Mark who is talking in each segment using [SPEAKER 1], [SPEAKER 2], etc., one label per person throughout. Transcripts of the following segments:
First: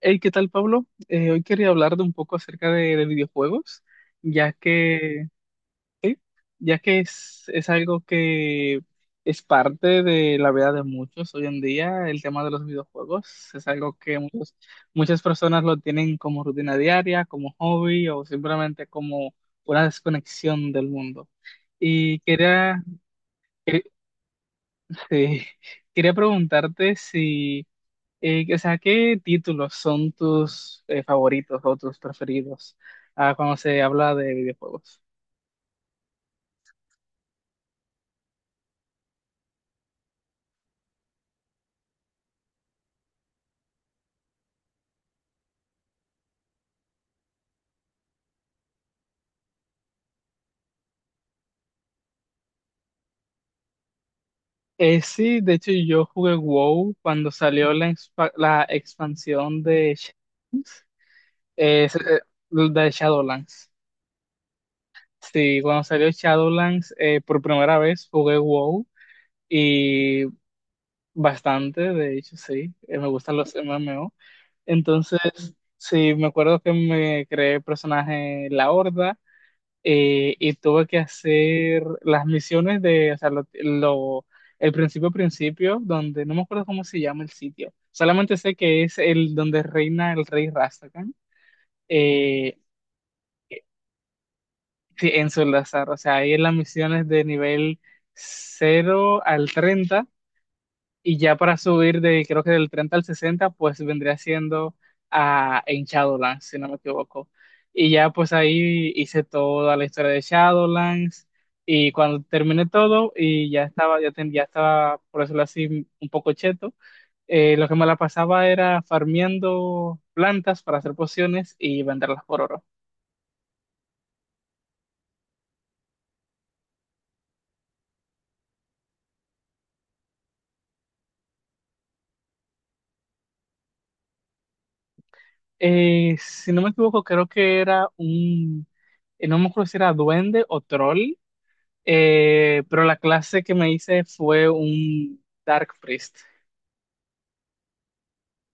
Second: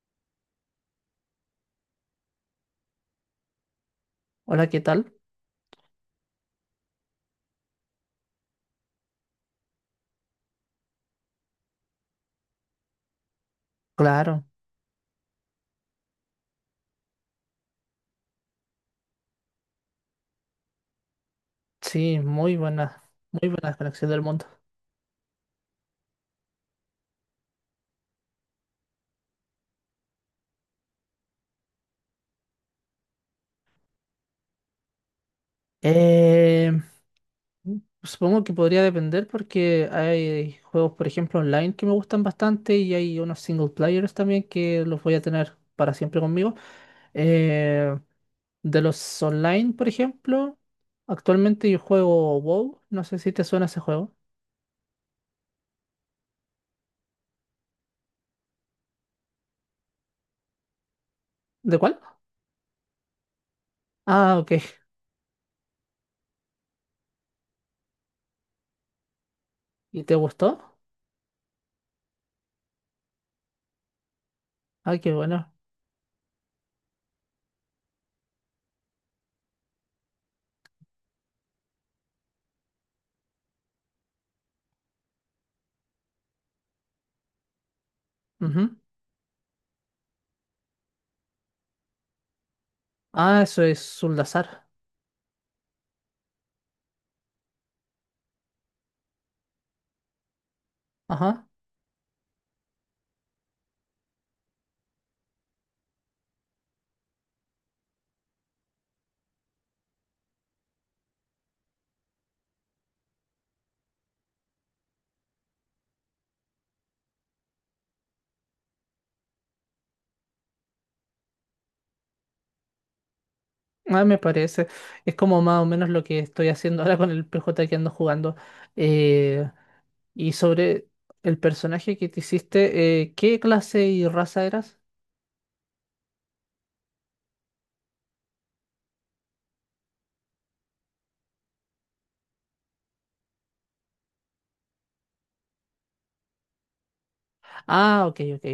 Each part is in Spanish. [SPEAKER 1] Hey, ¿qué tal, Pablo? Hoy quería hablar de un poco acerca de videojuegos, ya
[SPEAKER 2] Hola, ¿qué tal?
[SPEAKER 1] que, ya que es algo que es parte de la vida de muchos hoy en día, el tema de los videojuegos. Es algo que
[SPEAKER 2] Claro,
[SPEAKER 1] muchas personas lo tienen como rutina diaria, como hobby o simplemente como una desconexión del mundo.
[SPEAKER 2] sí,
[SPEAKER 1] Y quería,
[SPEAKER 2] muy buena
[SPEAKER 1] eh,
[SPEAKER 2] conexión del mundo.
[SPEAKER 1] quería preguntarte si... O sea, ¿qué títulos son tus favoritos o tus preferidos cuando se habla de videojuegos?
[SPEAKER 2] Eh, Supongo que podría depender porque hay juegos, por ejemplo, online que me gustan bastante y hay unos single players también que los voy a tener para siempre conmigo. Eh, de los online, por ejemplo, actualmente yo juego WoW, no sé si te suena ese juego.
[SPEAKER 1] Sí, de hecho yo jugué WoW cuando salió la expansión de,
[SPEAKER 2] ¿De
[SPEAKER 1] eh, s-
[SPEAKER 2] cuál?
[SPEAKER 1] eh, de Shadowlands.
[SPEAKER 2] Ah, ok.
[SPEAKER 1] Sí, cuando salió Shadowlands por primera vez jugué WoW
[SPEAKER 2] ¿Y te
[SPEAKER 1] y
[SPEAKER 2] gustó?
[SPEAKER 1] bastante, de hecho sí. Me gustan los MMO.
[SPEAKER 2] Ah, qué
[SPEAKER 1] Entonces,
[SPEAKER 2] bueno.
[SPEAKER 1] sí, me acuerdo que me creé el personaje en La Horda, y tuve que hacer las misiones de, o sea, el principio principio, donde no me acuerdo cómo se llama el sitio, solamente sé
[SPEAKER 2] Ujú.
[SPEAKER 1] que es el donde reina el rey Rastakhan. eh,
[SPEAKER 2] Ah, eso es Zuldazar.
[SPEAKER 1] sí, en Solazar, o sea, ahí en las misiones de nivel 0 al 30. Y ya
[SPEAKER 2] Ajá.
[SPEAKER 1] para subir de, creo que del 30 al 60, pues vendría siendo a, en Shadowlands, si no me equivoco. Y ya pues ahí hice toda la historia de Shadowlands. Y cuando terminé todo y ya estaba, ya, ya estaba, por decirlo así, un poco cheto. Lo que me la pasaba era farmeando plantas para hacer pociones y venderlas por oro.
[SPEAKER 2] Ah, me parece. Es como más o menos lo que estoy haciendo ahora con el PJ que ando jugando. Eh, y sobre el personaje que te hiciste, ¿qué clase y raza eras?
[SPEAKER 1] Si no me equivoco, creo que era un, no me acuerdo si era duende o troll. Pero la clase que me hice fue un Dark Priest.
[SPEAKER 2] Ah, ok, ok.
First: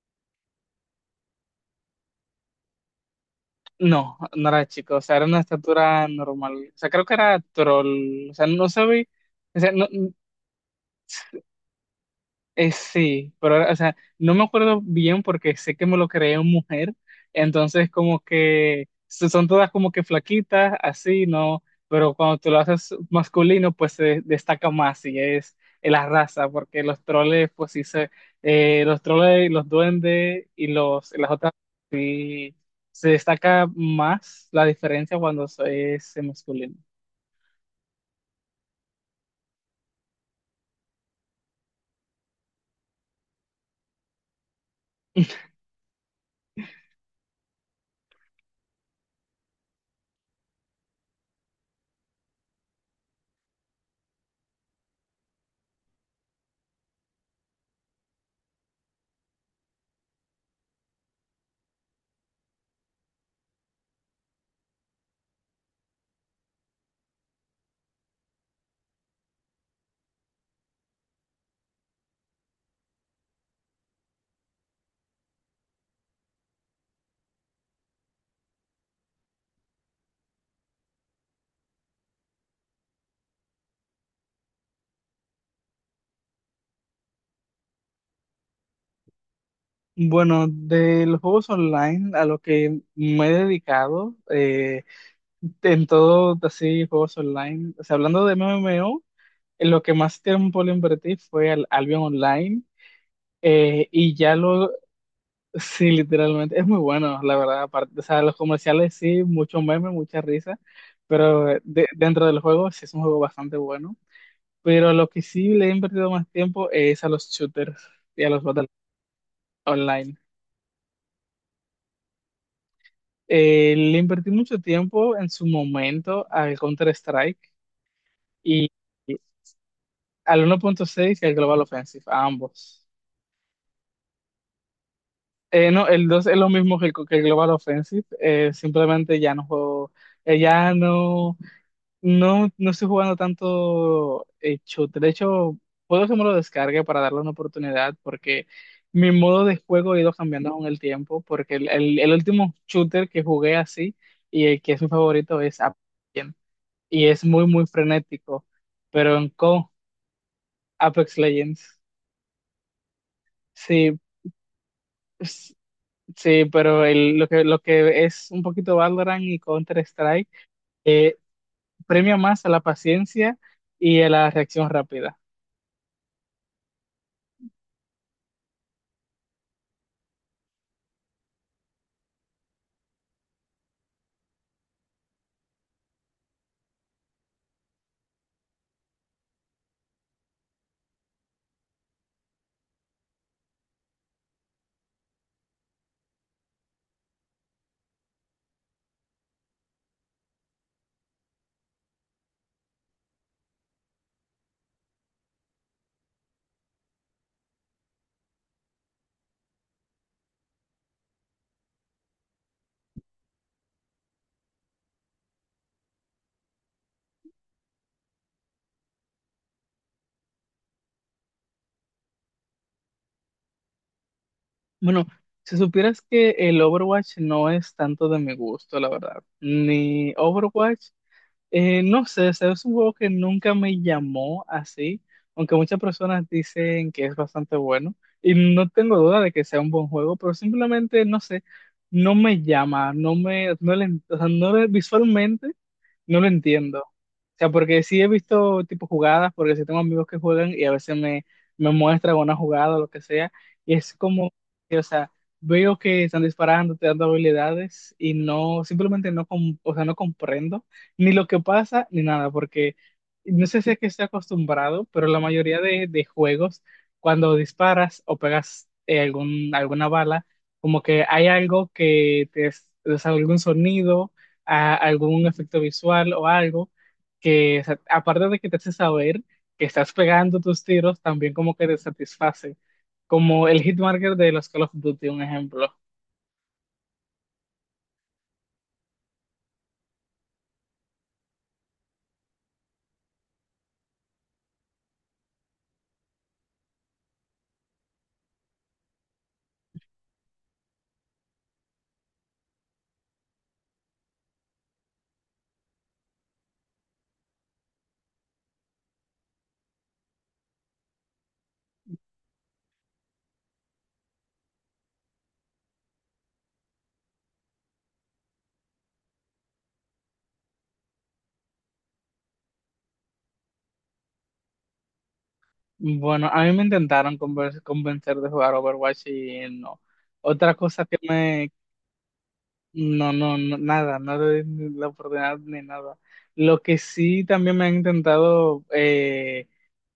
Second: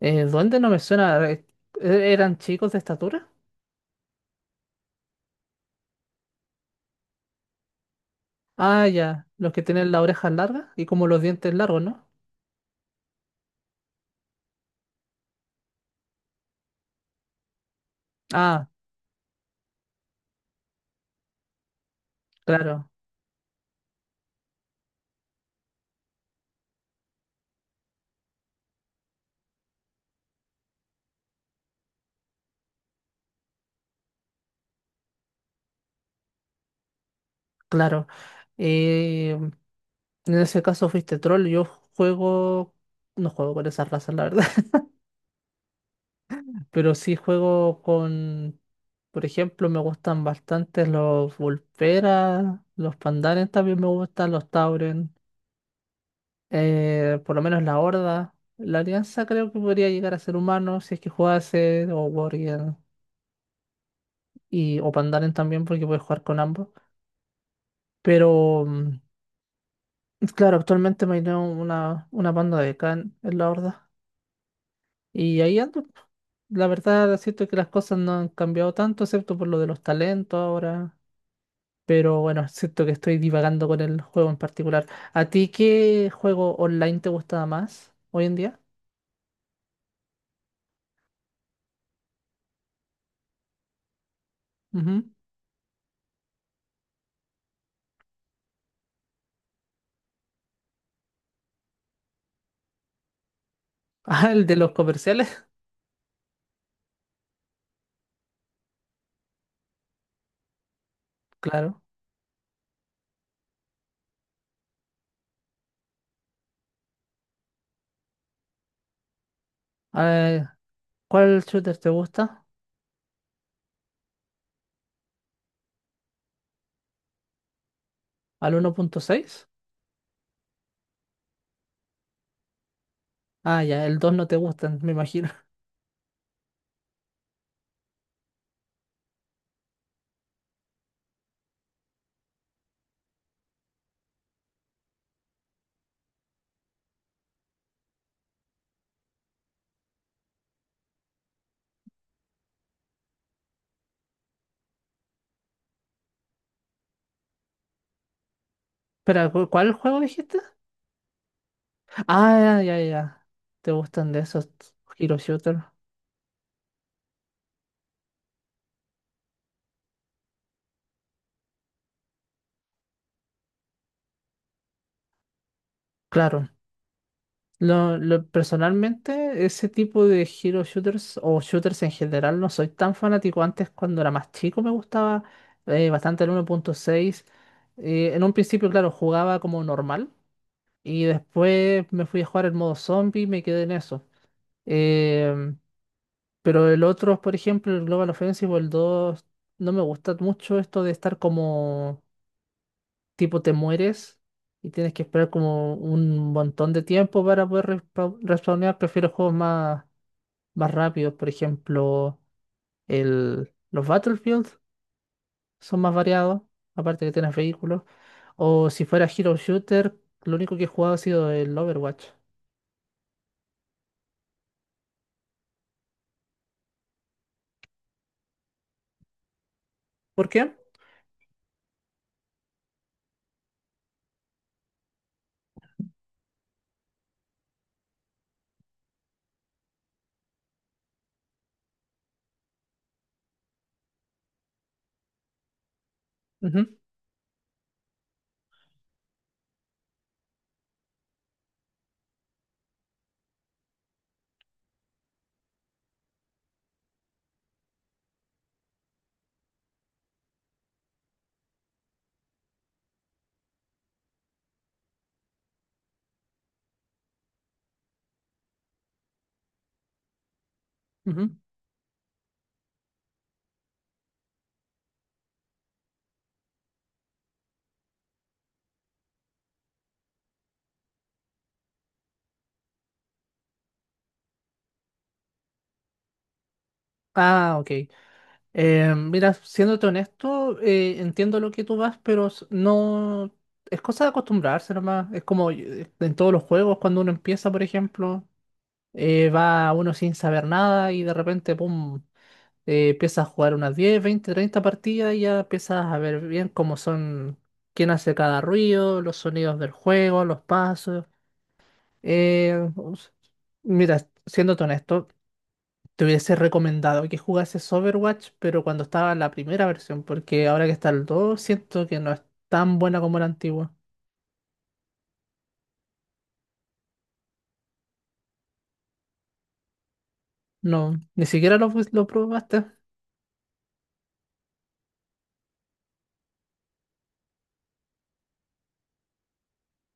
[SPEAKER 2] ¿Duende no me suena? ¿Eran chicos de estatura?
[SPEAKER 1] No, no era chico, o sea, era una estatura normal. O sea, creo que era troll. O sea, no
[SPEAKER 2] Ah,
[SPEAKER 1] sabía.
[SPEAKER 2] ya. Los
[SPEAKER 1] O
[SPEAKER 2] que
[SPEAKER 1] sea, no.
[SPEAKER 2] tienen las orejas largas y como los dientes largos, ¿no?
[SPEAKER 1] Sí, pero, ahora, o sea, no me acuerdo bien porque sé que me lo creé en mujer, entonces como
[SPEAKER 2] Ah,
[SPEAKER 1] que son todas como que flaquitas, así, ¿no? Pero cuando tú lo
[SPEAKER 2] claro,
[SPEAKER 1] haces masculino, pues se destaca más y es la raza, porque los troles, pues sí se, los troles, los duendes y las otras, sí, se destaca más la diferencia cuando es masculino.
[SPEAKER 2] claro. Eh, en ese caso fuiste troll. Juego... No juego con esas razas, la verdad. Pero sí juego con, por ejemplo, me gustan bastante los Vulperas, los Pandaren también me gustan, los Tauren, por lo menos la Horda. La Alianza creo que podría llegar a ser humano si es que jugase, o Warrior, y, o Pandaren también, porque puedes jugar con ambos. Pero, claro, actualmente me dio una banda de Khan en la Horda. Y ahí ando. La verdad, siento que las cosas no han cambiado tanto, excepto por lo de los talentos ahora. Pero bueno, siento que estoy divagando con el juego en particular. ¿A ti qué juego online te gustaba más hoy en día?
[SPEAKER 1] Bueno, de los juegos online a lo que me he dedicado,
[SPEAKER 2] Ujú.
[SPEAKER 1] en todo así juegos online, o sea, hablando de MMO, en lo que más tiempo le invertí fue al Albion Online, eh, y
[SPEAKER 2] Ah,
[SPEAKER 1] ya
[SPEAKER 2] el de
[SPEAKER 1] lo,
[SPEAKER 2] los comerciales,
[SPEAKER 1] sí, literalmente, es muy bueno, la verdad. Aparte, o sea, los comerciales sí, mucho meme, mucha risa, pero
[SPEAKER 2] claro.
[SPEAKER 1] dentro del juego sí es un juego bastante bueno, pero lo que sí le he invertido más tiempo es a los shooters y a los battles online.
[SPEAKER 2] Eh, ¿Cuál shooter te gusta?
[SPEAKER 1] Le invertí mucho tiempo en su momento al Counter-Strike.
[SPEAKER 2] ¿Al 1.6?
[SPEAKER 1] Al 1.6 y al Global Offensive, a ambos.
[SPEAKER 2] Ah, ya, el 2 no te gustan, me imagino.
[SPEAKER 1] No, el 2 es lo mismo que que el Global Offensive. Simplemente ya no juego, eh, ya no, no, no estoy jugando tanto shooter. De hecho, puedo que me lo descargue para darle una oportunidad, porque mi modo de juego ha ido cambiando con el tiempo, porque el último shooter que jugué así y el que es mi favorito es Apex Legends, y es muy, muy frenético, pero en
[SPEAKER 2] Espera,
[SPEAKER 1] Co,
[SPEAKER 2] ¿cuál juego dijiste?
[SPEAKER 1] Apex Legends,
[SPEAKER 2] Ah, ya, ya, ya. ¿Te
[SPEAKER 1] sí.
[SPEAKER 2] gustan de esos hero shooter?
[SPEAKER 1] Sí, pero lo que es un poquito Valorant y Counter-Strike eh, premia más a la paciencia y a la reacción rápida.
[SPEAKER 2] Claro. Personalmente, ese tipo de hero shooters o shooters en general no soy tan fanático. Antes, cuando era más chico, me gustaba bastante el 1.6. En un principio, claro, jugaba como normal y después me fui a jugar el modo zombie y me quedé en eso. Em, pero el otro, por ejemplo, el Global Offensive o el 2 no me gusta mucho esto de estar como tipo te mueres y tienes que esperar como un montón de tiempo para poder respawnear. Prefiero juegos más, más rápidos, por ejemplo, los Battlefield son más variados, aparte que tienes vehículos. O si fuera Hero Shooter, lo único que he jugado ha sido el Overwatch.
[SPEAKER 1] Bueno, si supieras que el Overwatch no es tanto de mi gusto, la verdad. Ni
[SPEAKER 2] ¿Por qué?
[SPEAKER 1] Overwatch, no sé, o sea, es un juego que nunca me llamó así, aunque muchas personas dicen que es bastante bueno. Y no tengo duda de que sea un buen juego, pero simplemente, no sé, no me llama, no me, no le, o sea, visualmente no lo
[SPEAKER 2] Ujú,
[SPEAKER 1] entiendo. O sea, porque sí he visto tipo jugadas, porque sí tengo amigos que juegan y a veces me muestran una jugada o lo que sea, y es como, o sea, veo que están disparando, te dando habilidades y no, simplemente no, o sea, no comprendo ni lo que pasa ni nada, porque no sé si es que estoy acostumbrado, pero la mayoría de juegos, cuando disparas o pegas algún, alguna bala, como que
[SPEAKER 2] ujú.
[SPEAKER 1] hay algo que te, o sea, algún sonido a algún efecto visual o algo que, o sea, aparte de que te hace saber que estás pegando tus tiros, también como que te satisface, como el hitmarker de los Call of Duty, un ejemplo.
[SPEAKER 2] Ah, ok. Mira, siéndote honesto, entiendo lo que tú vas, pero no. Es cosa de acostumbrarse nomás. Es como en todos los juegos, cuando uno empieza, por ejemplo, va uno sin saber nada y de repente, pum, empieza a jugar unas 10, 20, 30 partidas y ya empiezas a ver bien cómo son, quién hace cada ruido, los sonidos del juego, los pasos. Eh, us- Mira, siéndote honesto. Te hubiese recomendado que jugases Overwatch, pero cuando estaba la primera versión, porque ahora que está el 2 siento que no es tan buena como la antigua.
[SPEAKER 1] Bueno, a mí me intentaron convencer de jugar Overwatch y no. Otra cosa que
[SPEAKER 2] No, ni
[SPEAKER 1] me...
[SPEAKER 2] siquiera lo probaste,
[SPEAKER 1] No, no, no, nada, no le di ni la oportunidad ni nada. Lo que sí también me han intentado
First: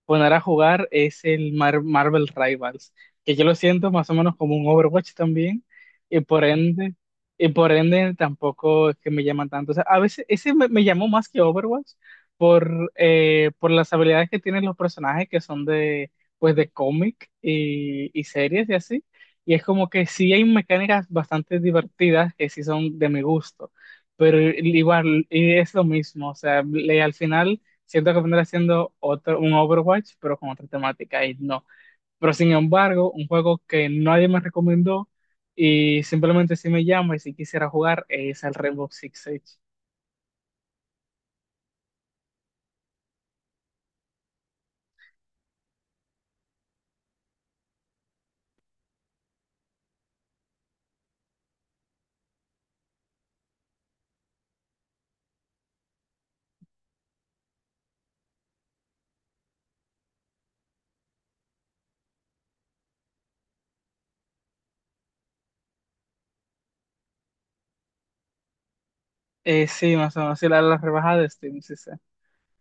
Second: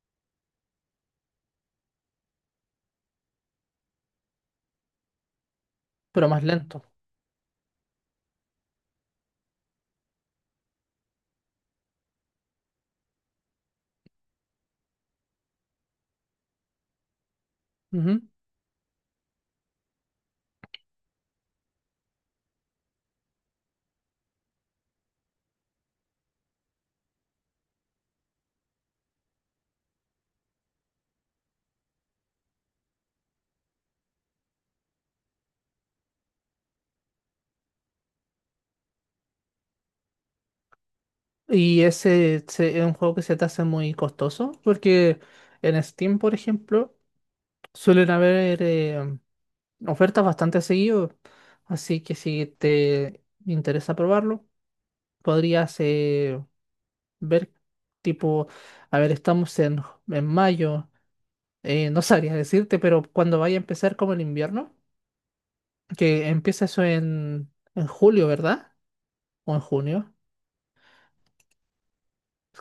[SPEAKER 1] poner a jugar es el Marvel Rivals, que yo lo siento más o menos como un Overwatch también, y
[SPEAKER 2] pero más
[SPEAKER 1] por
[SPEAKER 2] lento.
[SPEAKER 1] ende, y por ende tampoco es que me llaman tanto. O sea, a veces ese me llamó más que Overwatch por las habilidades que tienen los personajes que son de, pues de cómic
[SPEAKER 2] Ujú.
[SPEAKER 1] y series y así. Y es como que sí hay mecánicas bastante divertidas que sí son de mi gusto, pero igual y es lo mismo, o sea, le- al final... Siento que vendrá siendo otro, un Overwatch, pero con otra temática y no. Pero sin embargo, un juego que nadie me recomendó y simplemente si me llama y si quisiera jugar es el Rainbow Six Siege.
[SPEAKER 2] Y ese es un juego que se te hace muy costoso, porque en Steam, por ejemplo, suelen haber ofertas bastante seguido. Así que si te interesa probarlo, podrías ver, tipo, a ver, estamos en mayo. No sabría decirte, pero cuando vaya a empezar como el invierno, que empieza eso en julio, ¿verdad? O en
[SPEAKER 1] Sí,
[SPEAKER 2] junio.
[SPEAKER 1] más o menos, sí, la rebajada de Steam, sí, sí.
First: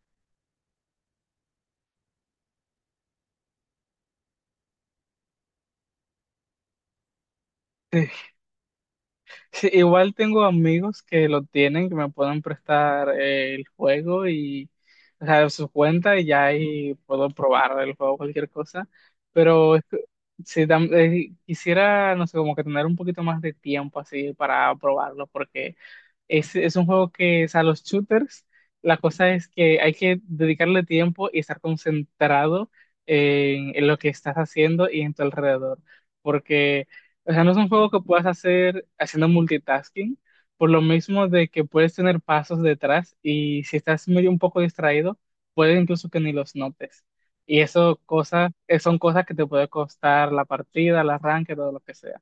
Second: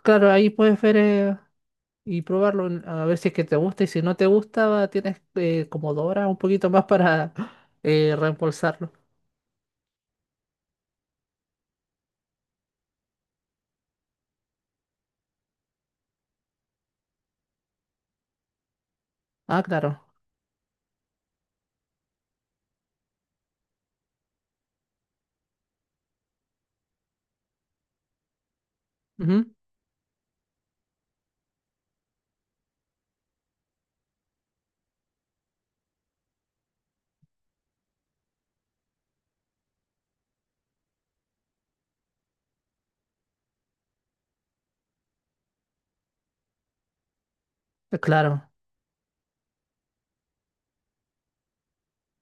[SPEAKER 2] Claro, ahí puedes ver y probarlo, a ver si es que te gusta y si no te gusta, tienes como 2 horas, un poquito más para reembolsarlo.
[SPEAKER 1] Sí, igual tengo amigos que lo tienen, que me pueden prestar el juego y, o sea, su cuenta y ya ahí puedo probar el juego, cualquier cosa.
[SPEAKER 2] Ah,
[SPEAKER 1] Pero es que,
[SPEAKER 2] claro.
[SPEAKER 1] sí, quisiera, no sé, como que tener un poquito más de tiempo así para probarlo, porque es un juego que, o sea, los shooters, la cosa es
[SPEAKER 2] Ujú.
[SPEAKER 1] que hay que dedicarle tiempo y estar concentrado en lo que estás haciendo y en tu alrededor. Porque o sea, no es un juego que puedas hacer haciendo multitasking, por lo mismo de que puedes tener pasos detrás y si estás medio un poco distraído, puede incluso que ni los notes. Y eso
[SPEAKER 2] Claro.
[SPEAKER 1] cosas son cosas que te puede costar la partida, el arranque, todo lo que sea.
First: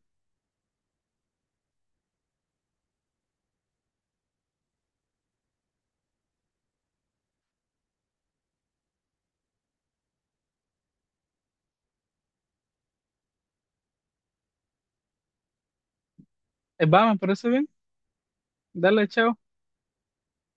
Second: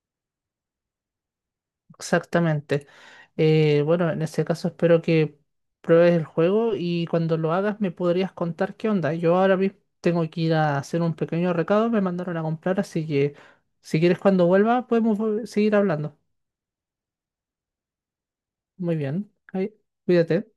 [SPEAKER 2] Exactamente. Bueno, en ese caso espero que pruebes el juego y cuando lo hagas me podrías contar qué onda. Yo ahora mismo tengo que ir a hacer un pequeño recado, me mandaron a comprar, así que si quieres cuando vuelva podemos seguir hablando.
[SPEAKER 1] Vamos, pero eso bien.
[SPEAKER 2] Muy
[SPEAKER 1] Dale,
[SPEAKER 2] bien,
[SPEAKER 1] chao.
[SPEAKER 2] ahí, cuídate.